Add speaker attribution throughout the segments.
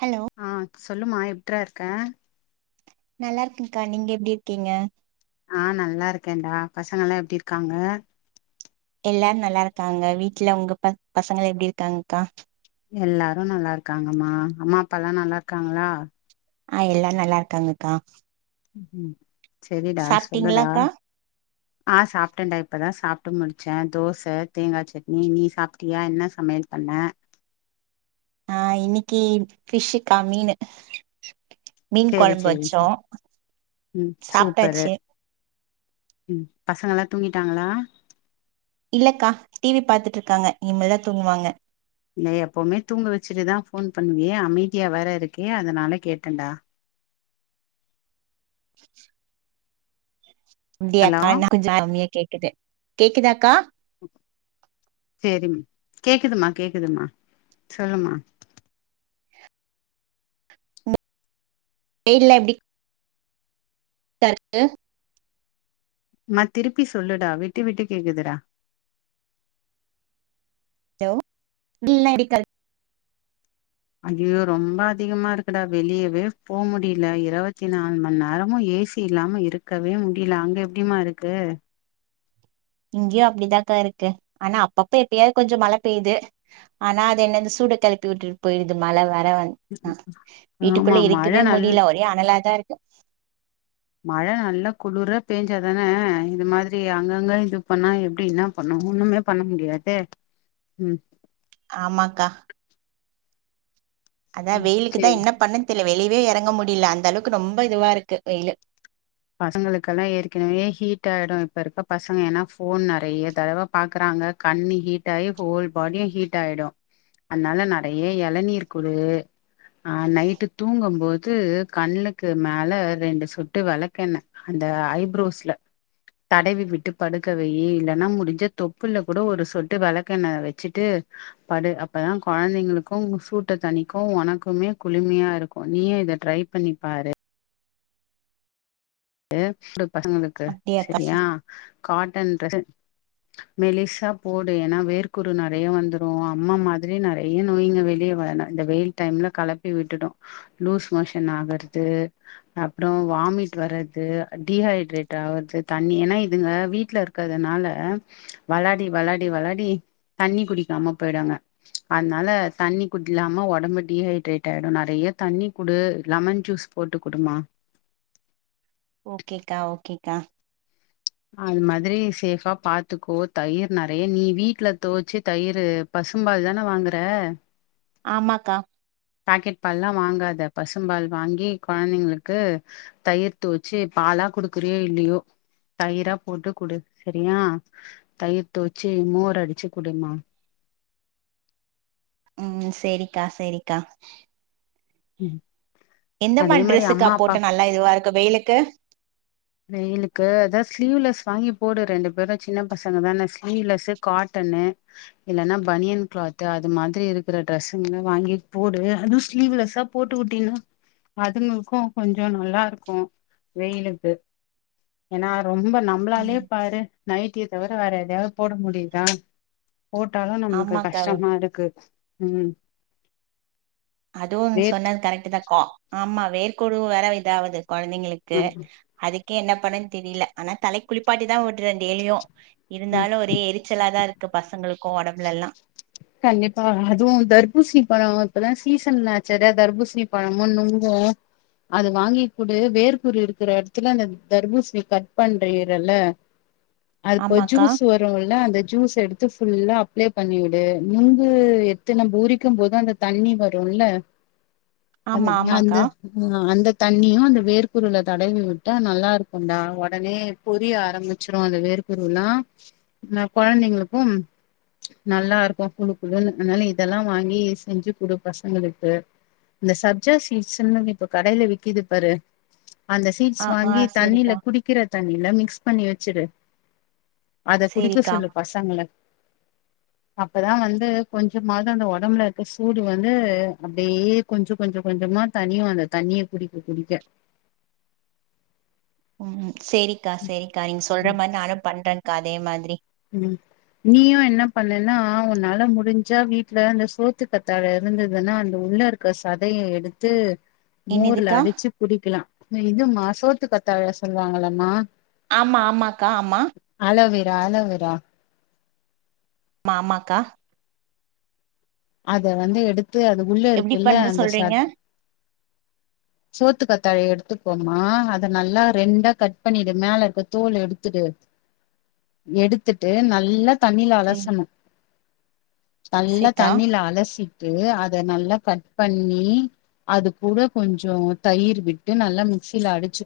Speaker 1: hello
Speaker 2: ஆஹ் சொல்லுமா எப் எப்பார இருக்க
Speaker 1: நல்லா இருக்கேன் கா நீங்க எப்படி இருக்கீங்க
Speaker 2: ஆஹ் நல்லா இருக்கேன்டா பசங்க எல்லாம் எப்படி இருக்காங்க
Speaker 1: எல்லாரும் நல்லா இருக்காங்க வீட்டுல உங்க ப பசங்க எப்டி இருக்காங்கக்கா
Speaker 2: எல்லாரும் நல்லா இருக்காங்கம்மா அம்மா அப்ப எல்லாம் நல்லா இருக்காங்களா
Speaker 1: ஆ எல்லாரும் நல்லா இருக்காங்கக்கா
Speaker 2: ம் சரிடா சொல்லுடா
Speaker 1: சாப்ட்டீங்களாக்கா
Speaker 2: ஆஹ் சாப்பிட்டேன்டா இப்பதான் சாப்பட்டு முடிச்ச தோசை தேங்காய் சட்னி நீ சாப்பட்டியா என்ன சமையல் பண்ண
Speaker 1: ஆஹ் இன்னைக்கு ஃபிஷ்கா மீனு மீன்
Speaker 2: சேரி
Speaker 1: குழம்பு
Speaker 2: சேரி சேரி
Speaker 1: வச்சோம் சாப்பட்டாச்சு
Speaker 2: உம் பசங்க எல்லாம் தூங்கிட்டாங்களா
Speaker 1: இல்லக்கா டிவி பாத்துட்டு இருக்காங்க இனிமேல்தான் தூங்குவாங்க
Speaker 2: இல்ல எப்பவுமே தூங்க வச்சுட்டு தான் போன் பண்ணுவிய அமைதியா வேற இருக்கியே அதனால கேட்டன்டா ஹலோ
Speaker 1: அப்டியக்க [inaudible] கேக்குது கேக்குதாக்கா
Speaker 2: செரிம்மா கேக்குதுமா கேக்குதுமா சொல்லுமா
Speaker 1: வெயில எப்டி டர்க்கு
Speaker 2: மா திருப்பி சொல்லுடா விட்டு விட்டு கேக்குதுடா
Speaker 1: ஹலோ டீல்லா இருக்காது
Speaker 2: ஐயோ ரொம்ப அதிகமா இருக்குடா வெளியவே போ முடியல இருவத்தி நாலு மணி நேரமும் ஏசி இல்லாம இருக்கவே முடியல அங்க எப்டிமா இருக்கு
Speaker 1: இங்கேயும் அப்படிதாக்கா இருக்கு ஆனா அப்பப்ப எப்பயாவது கொஞ்சம் மழை பெய்து ஆனா அது என்ன சூட கிளப்பி விட்டுட்டு போயிடுது மழை வேற வந்து
Speaker 2: ஆமா
Speaker 1: வீட்டுக்குள்ளே
Speaker 2: மழ
Speaker 1: இருக்கவே
Speaker 2: நல்
Speaker 1: முடியில ஒரே அனலா தான் இருக்கு
Speaker 2: மழ நல்லா குளிர பேஞ்சாதானே இது மாதிரி அங்கங்க இது பண்ணா எப்டி என்ன பண்ணும் ஒண்ணுமே பண்ண முடியாதே உம்
Speaker 1: ஆமாக்கா அதான்
Speaker 2: ம்
Speaker 1: வெயிலுக்குதான்
Speaker 2: சேரி
Speaker 1: என்ன பண்ணதெர்ல வெளியவே இறங்க முடியல அந்த அளவுக்கு ரொம்ப இதுவா இருக்கு வெயிலு
Speaker 2: பசங்களுக்கெல்லாம் ஏற்கனவே ஹீட் ஆயிடும் இப்ப இருக்க பசங்க ஏன்னா போன் நிறைய தடவா பாக்குறாங்க கண் ஹீட் ஆகி ஹோல் பாடியும் ஹீட் ஆயிடும் அதனால நிறைய இளநீர் குடு ஆஹ நைட்டு தூங்கும் போது கண்ணுக்கு மேல ரெண்டு சொட்டு விளக் கெண்ண அந்த ஐப்ரோஸ்ல தடவி விட்டு படுக்கவை இல்லைன்னா முடிஞ்ச தொப்புல கூட ஒரு சொட்டு விளக்கெண்ண வச்சுட்டு படு அப்பதான் குழந்தைங்களுக்கும் சூட்ட தனிக்கும் உனக்குமே குளிமையா இருக்கும் நீய இத ட்ரை பண்ணிப்பாரு [unintelligible] பசங்களுக்கு
Speaker 1: அப்டியாக்கா
Speaker 2: செரியா
Speaker 1: சிஸ்
Speaker 2: காட்டன் டஸீ மெலிசா போடு ஏன்னா வேர்க்ற்குரு நெறைய வந்துரும் அம்மா மாதிரி நெறைய நோய்ங்க வெளியே வரணும் இந்த வெயில் டைம்ல கலப்பி விட்டுடம் லூஸ் மோஷன் ஆகறது அப்புறம் வாமிட் வர டீஹைட்ரேட் ஆகுறது தண்ணி ஏன்னா இதுங்க வீட்டுல இருக்கிறதுனால வெளாடி வெளாடி வெளாடி தண்ணி குடிக்காம போய்டுவாங்க அதனால தண்ணி குடிக்லாம உடம்பு டீஹைட்ரேட் ஆயிடும் நிறைய தண்ணி குடு லெமன் ஜூஸ் போட்டு குடுமா
Speaker 1: ஓகேக்கா ஓகேக்கா
Speaker 2: அது மாதிரி சேஃபா பாத்துக்கோ தயிர் நிறைய நீ வீட்டுல துவச்சு தயிர் பசும்பால் தானே வாங்குற
Speaker 1: ஆமாக்கா
Speaker 2: பாக்கெட் பால்லாம் வாங்காத பசும் பால் வாங்கி கெழந்தைங்களுக்கு தயிர் தோச்சி பாலா குடுக்குறியோ இல்லையோ தயிரா போட்டு குடு சரியா தயிர் தோச்சி மோர் அடிச்சு குடுமா
Speaker 1: உம் செரிக்கா செரிக்கா
Speaker 2: உம்
Speaker 1: எந்த மாதிரி டிரெஸுக்கா போட்ட நல்லா இதுவா இருக் இப்ப வெயிலுக்கு
Speaker 2: வெயிலுக்கு அதான் ஸ்லீவ்லெஸ் வாங்கி போடு ரெண்டு பேரும் சின்ன பசங்க தான என்ன ஸ்லீவ்லெஸு காட்டனு இல்லைன்னா பனியன் கிளாத்து அது மாதிரி இருக்கிற டிரரெஸ்ஸுங்க வாங்கி போடு அதுவும் ஸ்லீவ்லெஸ்ஸா போட்டுவுட்டீனா அதுங்களுக்கும் கொஞ்சம் நல்லா இருக்கும் வெயிலுக்கு ஏன்னா ரொம்ப நம்மளாலே
Speaker 1: ம்
Speaker 2: பாரு நைட்டிய தவிர வேற எதையாவது போட முடியுதா போட்டாலும் நம்மளுக்கு
Speaker 1: ஆமாக்கா
Speaker 2: கஷ்டமா இருக்கு உஹம்
Speaker 1: அதுவும் சொன்னது கரெக்ட்டு தான் மா ஆமா வேற்குரு வேற இதாவுது குழந்தைங்களுக்கு அது என்ன பண்ணன்னு தெரியல ஆனா தலைக்கி குளிப்பாட்டி தான் விட்டுறேன் டேய்லியும்
Speaker 2: ம்
Speaker 1: இருந்தாலும் ஒரே எரிச்சலாதான் இருக்கு இப்ப பசங்களுக்கு ஒடம்புல எல்லா
Speaker 2: கண்டிப்பா அதுவும் தர்பூசணி பழம் இப்பதான் சீசன்னாசே தர்பூசணி பழமும் நுங்கும் அது வாங்கி கூடு வேர்க்கூறுஇருக்குற இடத்துல அந்த தர்பூசணி கட் பண்றறல்ல அதுப்ப
Speaker 1: ஆமாக்கா
Speaker 2: ஜூஸ் வருல்ல அந்த ஜூஸ் எடுத்து ஃபுல்லா அப்ளே பண்ணி விடு நுங்கு எத்தன நம்ம உரிக்கும் போதும் அந்த தண்ணி வரும்ல அது
Speaker 1: ஆமா
Speaker 2: அந்த
Speaker 1: ஆமாக்கா
Speaker 2: உம் அந்த தண்ணியும் அந்த வேர்க்குருள தடவி விட்டா நல்லா இருக்கும்டா உடனே பொரிய ஆரம்பிச்சிரும் அந்த வேர்க்குரு எல்லாம் ஆஹ குழந்தைங்களுக்கும் நல்லா இருக்கும் குழுக்குழுனு அதனால இதெல்லாம் வாங்கி செஞ்சு கொடு பசங்களுக்கு இந்த சப்ஜா சீட்ஸ்ன்னு இப்ப கடையில விக்குது பாரு அந்த சீட்ஸ்
Speaker 1: ஆ ஆ
Speaker 2: வாங்கி தண்ணில
Speaker 1: செரிக்கா
Speaker 2: குடிக்கிற தண்ணில மிக்ஸ் பண்ணி வச்சுடு அத குடிக்க
Speaker 1: செரிக்கா
Speaker 2: சொல்லு பசங்கல அப்பதான் வந்து கொஞ்சம் கொஞ்சமது அந்த உடம்புல இருக்க சூடு வந்து அப்படியே கொஞ்சம் கொஞ்சம் கொஞ்சமா தனியும் அந்த தண்ணிய குடிக்க குடிக்க
Speaker 1: உம் செரிக்கா செரிக்கா நீங்க சொல்ற மாரி நானும் பண்றேன் அதே மாதிரி
Speaker 2: உம் நீயும் என்ன பண்ணன்னா உன்னால முடிஞ்சா வீட்டுல அந்த சோத்து கத்தாழ இருந்ததுன் னா அந்த உள்ள இருக்கற சதையை எடுத்து மோர்ல
Speaker 1: என்னதுக்கா
Speaker 2: அடிச்சு கூடிக்கலாம் இது மாசம் சோத்துக்கத்தாழ சொல்லுவாங்களம்மா
Speaker 1: ஆமா ஆமாக்கா ஆமா
Speaker 2: வேல வரும் யா
Speaker 1: மாமாக்கா
Speaker 2: அத வந்து எடுத்து அது உள்ள
Speaker 1: எப்டி
Speaker 2: இருக்குல்ல
Speaker 1: பண்ண
Speaker 2: அந்த
Speaker 1: சொல்றீங்க
Speaker 2: செத் சோத்து கத்த தழைய எடுத்துக்கோமா அத நல்லா ரெண்டா கட் பண்ணிட்டு மேல இருக்க தோல எடுத்துட்டு எடுத்துட்டு நல்லா தண்ணில
Speaker 1: செரி
Speaker 2: அலசனும் நல்ல
Speaker 1: செரிக்கா
Speaker 2: தண்ணில அலசி அத நல்லா கட் பண்ணி அது கூட கொஞ்சம் தயிர் விட்டு நல்லா மிக்சியில அடிச்சு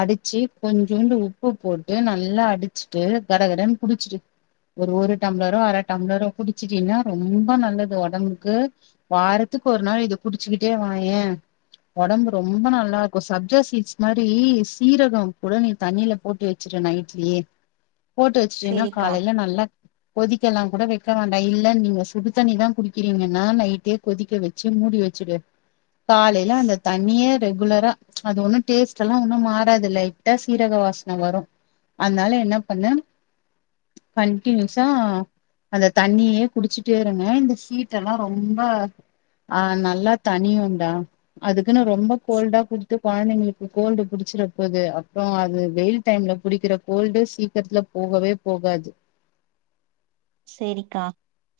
Speaker 2: அடிச்சு கொஞ்சோண்டு உப்பு போட்டு நல்லா அடிச்சுட்டு கடகடன்னு குடிச்சிட்டு ஒரு ஒரு டம்ளரோ அர டம்ளரோ குடிச்சட்டீன்னா ரொம்ப நல்லது உடம்புக்கு வாரத்துக்கு ஒரு நாள் இத குடிச்சுக்கிட்டே வாயேன் உடம்பு ரொம்ப நல்லா இருக்கும் சப்ஜா சீட்ஸ் மாரி சீரகம் கூட நீ தண்ணியில போட்டு வச்சுரு நைட்லயே போட்டு வச்சுட்டின்னா
Speaker 1: செரிக்கா
Speaker 2: காலையில நல்லா இரு கோதிக்கெல்லாம் கூட வைக்க வேண்டாம் இல்லன்னு நீங்க சுடு தண்ணிதான் குடிக்கிறீங்கன்னா நைட்டே கொதிக்க வச்சு மூடி வச்சுடு காலையில அந்த தண்ணிய ரெகுலரா அதுணும் டேஸ்ட் லாம் மாறாது லைட் ஹா சீராக வசன வரும் அதுனால என்ன பண்ணு கன்டினுசா அத தண்ணியே குடிச்சிட்டு குடுத்துட்டே இருங்க இந்த சீட்டெல்லாம் ரொம்ப ஆஹ் நல்லா தனியுண்டா அதுக்கு ரொம்ப கோல்டா குடுத்து குழந்தைங்களுக்கு கோல்டு புடிச்சிட போகுது அப்புறம் அது வெயில் டைம்ல புடிக்கிற கோல்டு சீக்கிரத்துல போகவே போகாது
Speaker 1: சேரிக்கா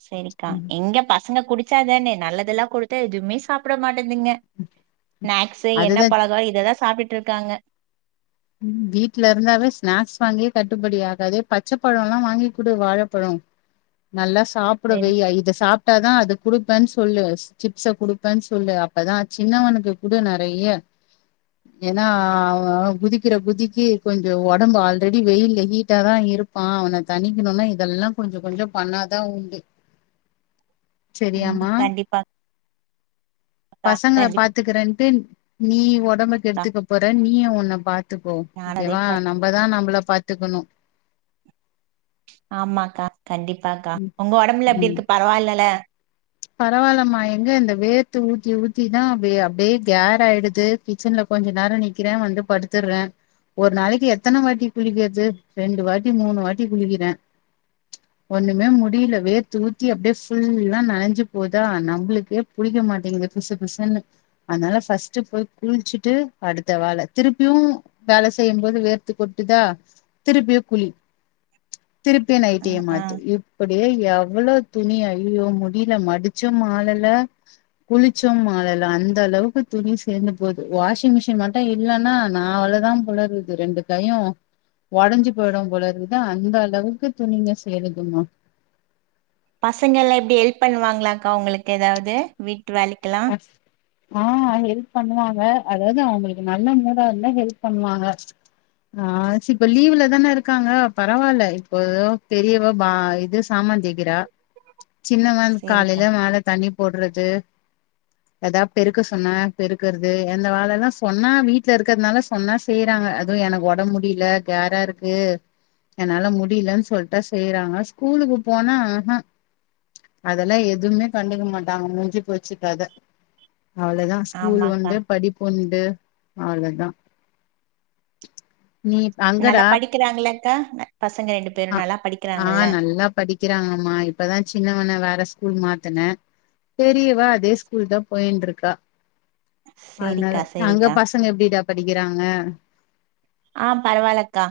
Speaker 1: செரிக்கா எங்க பசங்க குடிச்ச சாப்டாதானே நல்லதெல்லாம் கொடுத்த எதுவுமே சாப்பிட மாட்டன் ஸ்நானக்குஸ் எண்ணெ
Speaker 2: அதுதா
Speaker 1: பலாக்காரம் இதான் சாப்பிட்டு இருக்காங்க
Speaker 2: வீட்ல இருந்தாவே ஸ்நாக்ஸ் வாங்கிய கட்டுப்படி ஆகாது பச்சப்பழம் எல்லாம்வாங்கிகுடு வாழப்பழம் நல்லா
Speaker 1: செரி
Speaker 2: சாப்பிடவேய்யா இதை சாப்ப தான் அது கொடுப்பேன்னு சொல்லு சிப்ஸ குடுப்பேன்னு சொல்லு அப்பதான் சின்னவனுக்கு குடு நிறைய ஏன்னா அவன் குதிக் குதிக்கிற குதிக்கு கொஞ்சம் உடம்பு ஆல்ரெடி வெயில் ஹீட்டாாதான் இருப்பான் அவனை தனிக்கணும்னா இதெல்லாம் கொஞ்சம் கொஞ்சம் பண்ணாதான் உண்டு
Speaker 1: உம் கண்டிப்பா
Speaker 2: பசங்களை பாத்துக்குறேன்ட்டு நீ ஒ உடம்ப கேடுத்துக்க போற நீ உ நாபாத்துக் பாதுப்போம்
Speaker 1: நானு
Speaker 2: ஓகே
Speaker 1: அதே
Speaker 2: வா
Speaker 1: பண்
Speaker 2: நம்மதான் நம்மள பாத்துக்கணும்
Speaker 1: ஆமாக்கா கண்டிப்பாக்கா உங்க உடம்புல எப்படி இருக்கு பரவாயில்லல
Speaker 2: பரவாயில்மா எங்க இந்த வேரத்து ஊத்தி ஊத்திதான் அப்படிய அப்படியே கேர் ஆயிடுது கிச்சன்ல கொஞ்ச நேரம் நிக்கிறேன் வந்து படுத்துடுறேன் ஒரு நாளைக்கு எத்தனை வாட்டி குளிக்கிறது ரெண்டு வாட்டி மூணு வாட்டி குளிக்கிறேன் ஒண்ணுமே முடியல வேரத்து ஊத்தி அப்படியே ஃபுல்லா நனைஞ்சு போதா நம்மளுக்கே புளிக்க மாட்டேங்குது பிசு பிசுன்னு அதனால பஸ்ட்ட் போய் குளிச்சுட்டு அடுத்த வேலை திருப்பியும் வேலை செய்யும் போது வேர்த்து கொட்டுதா திருப்பியும் குளி திருப்பிய
Speaker 1: அ
Speaker 2: நைடியை
Speaker 1: ஆ
Speaker 2: மாட்டு இப்டியே எவ்வளோ துணி அய்யே கீழ மடிச்சும் மாழல குளிச்சும் மாழல அந்த அளவுக்கு துணி சேர்ந்து போகுது வாஷிங் மிஷின் மட்டும் இல்லைன்னா நா அவளதான் போலருக்கு ரெண்டு கையும் உடஞ்சு போயிடும் போலருக்கு அந்த அளவுக்கு துணிங்க சேந்துருக்குமா
Speaker 1: பசங்கள் எலாம் எப்படி ஹெல்ப் பண்ணுவாங்களாக்கா உங்களுக்கு ஏதாவது விட் விட்டு வேலைக்கலாம்
Speaker 2: ஆ ஹெல்ப் பண்ணுவாங்க அதாவது அவங்களுக்கு நல்ல மூடா இருந்தா ஹெல்ப் பண்ணுவாங்க ஆ இப்ப லீவு்ல தானே இருக்காங்க பரவாயில்ல இப்போ ஏதோ பெரியவோ பா இது சாமான் தேய்கிறா சின்னவான்
Speaker 1: சேரிக்கா
Speaker 2: காலையில மேழ தண்ணி போடுறது ஏதாவ பெருக்க சொன்னா பெருக்குறது எந்த வேலை எல்லாம் சொன்னா வீட்டுல இருக்கிறதுனால சொன்னா செய்யறாங்க அதுவும் எனக்கு உட முடியல கோரா இருக்கு என்னால முடியலன்னு சொல்லிட்டா செய்யறாங்க ஸ்கூலுக்கு போனா ஆஹா அதெல்லாம் எதுவுமே கண்டுக்க மாட்டாங்க மூடிஞ்சு போச்சு அதத அவ்வளவுதான் ஸ்கூல்
Speaker 1: ஆமாக்கா
Speaker 2: உண்டு படிப்பு உண்டு அவலா தான் நீ
Speaker 1: நல்லா
Speaker 2: அங்கடா
Speaker 1: படிக்கிறாங்களாக்கா ந பசங்க ரெண்டு பேரு நல்லா படிக்கிறாங்கல்ல
Speaker 2: ஆஹ் நல்லா படிக்கிறாங்கம்மா இப்பதான் சின்னவண்ண வேற மாத்தனே தெரியவா அதே ஸ்கூல் தான் போயின்டு இருக்கா அதனால
Speaker 1: சேரிக்கா
Speaker 2: அங்க
Speaker 1: சேரிக்கா
Speaker 2: பசங்க எப்படிடா படிக்குறாங்க
Speaker 1: ஆஹ் பரவாயில்லக்கா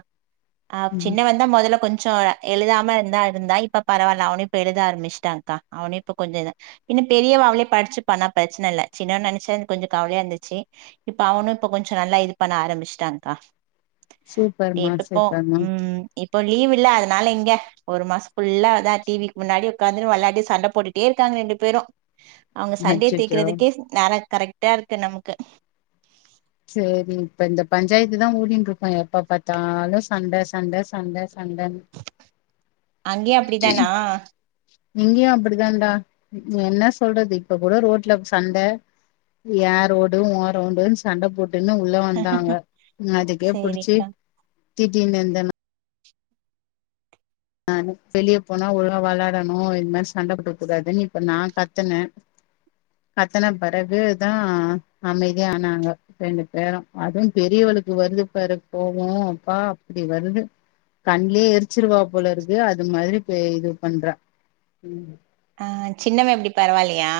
Speaker 1: ஆஹ்
Speaker 2: ம்
Speaker 1: சின்னவன்தா மொதல்ல கொஞ்சோ எழுதாமயிருந்தா இருந்தா இப்ப பரவாயில்ல அவனோ இப்ப எழுத ஆரம்பிச்சுட்டான்கா அவனோ இப்ப கொஞ்சோம் இன்னோ பெரியவ அவளே படிச்சுப்பானா பிரச்சனை இல்ல சின்னவன நெனச்சா எனக்கு கொஞ்சோ கவலையா இருந்துச்சு இப்ப அவனோ இப்ப கொஞ்சோம் நல்லா இது பண்ண ஆரம்பிச்சிட்டான்கா
Speaker 2: சூப்பர்மா சூப்பர்மா
Speaker 1: ம் இப்போ லீவுல்ல அதனால இங்க ஒரு மாசோ ஃபுல்லா அதா டிவிக்கு முன்னாடி ஒடக்காந்துன்னு வெளையாடி சண்ட போட்டுட்டேயிருக்காங்க ரெண்டு பேரும் அவங்க சண்டைய
Speaker 2: அச்சச்சோ
Speaker 1: தீக்குறதுக்கே நானா கரெக்டாயிருக்கு நமக்கு
Speaker 2: சேரி இப்ப இந்த பஞ்சாயத்துதா ஓடின்னுயிருக்கோ எப்ப பாத்தாலோ சண்ட சண்ட சண்ட சண்டன்னு
Speaker 1: அங்கயே அப்டிதானா
Speaker 2: இங்கயோ அப்டிதான்டா என்ன சொல்றது இப்ப கூட ரோட்ல சண்ட ஏ ரோடு உ ரோடுன்னு சண்ட போட் டுன்னு உள்ள வந்தாங்க அதுக்கே புடிச்சு
Speaker 1: சேரிக்கா
Speaker 2: திட்டினேயிருந்தே நானு வெளிய போனா ஒழுங்கா வெளாடணோ இது மாரி சண்டப்போட்டுக்கக் கூடாதுன்னு இப்ப நா கத்துனே கத்தன பெறகுதா அமைதியா ஆனாங்க ரெண்டு பேரோ அதோ பெரியவளுக்கு வருது பாரு போவோ அப்பா அப்டி வருது கண்லயே எரிச்சிருவா போலயிருக்கு அது மாரி இது பண்றா
Speaker 1: ஆஹ் சின்னவ எப்டி பரவாலையா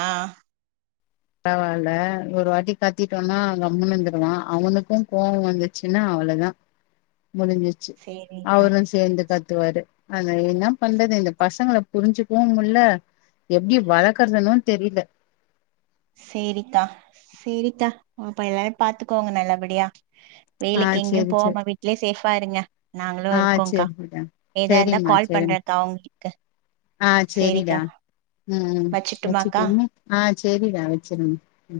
Speaker 2: பரவாயில்ல ஒரு வாட்டி கத்திட்டோனா கம்முனு இருந்துருவா அவனுக்கோ கோவோ வந்துச்சுன்னா அவளதா முடிஞ்சிச்சு
Speaker 1: சேரிக்கா
Speaker 2: அவரோ சேர்ந்து கத்துவாரு அது என்ன பண்றது இந்த பசங்கள புரிஞ்சுக்கவோ முல்ல எப்டி வளர்க்குறதுன்னு தெரியல
Speaker 1: சேரிக்கா சேரிக்கா அப்ப எல்லாரயோ பாத்துக்கோங்க நல்லபடியா
Speaker 2: ஆ
Speaker 1: வேயிலுக்கு எங்கேயோ
Speaker 2: சேரி சேரி
Speaker 1: போவாம வீட்லயே சேஃபா இருங்க நாங்களோ
Speaker 2: ஆ
Speaker 1: இருக்கோக்கா
Speaker 2: சேரிடா
Speaker 1: எதா இருந்தா
Speaker 2: சேரிம்மா
Speaker 1: கால்
Speaker 2: சேரிம்மா
Speaker 1: பண்றேக்கா உங்களுக்கு
Speaker 2: ஆ சேரிடா
Speaker 1: சேரிக்கா
Speaker 2: ம் ம்
Speaker 1: வெச்சுட்டுமாக்கா
Speaker 2: செரிங்க ம்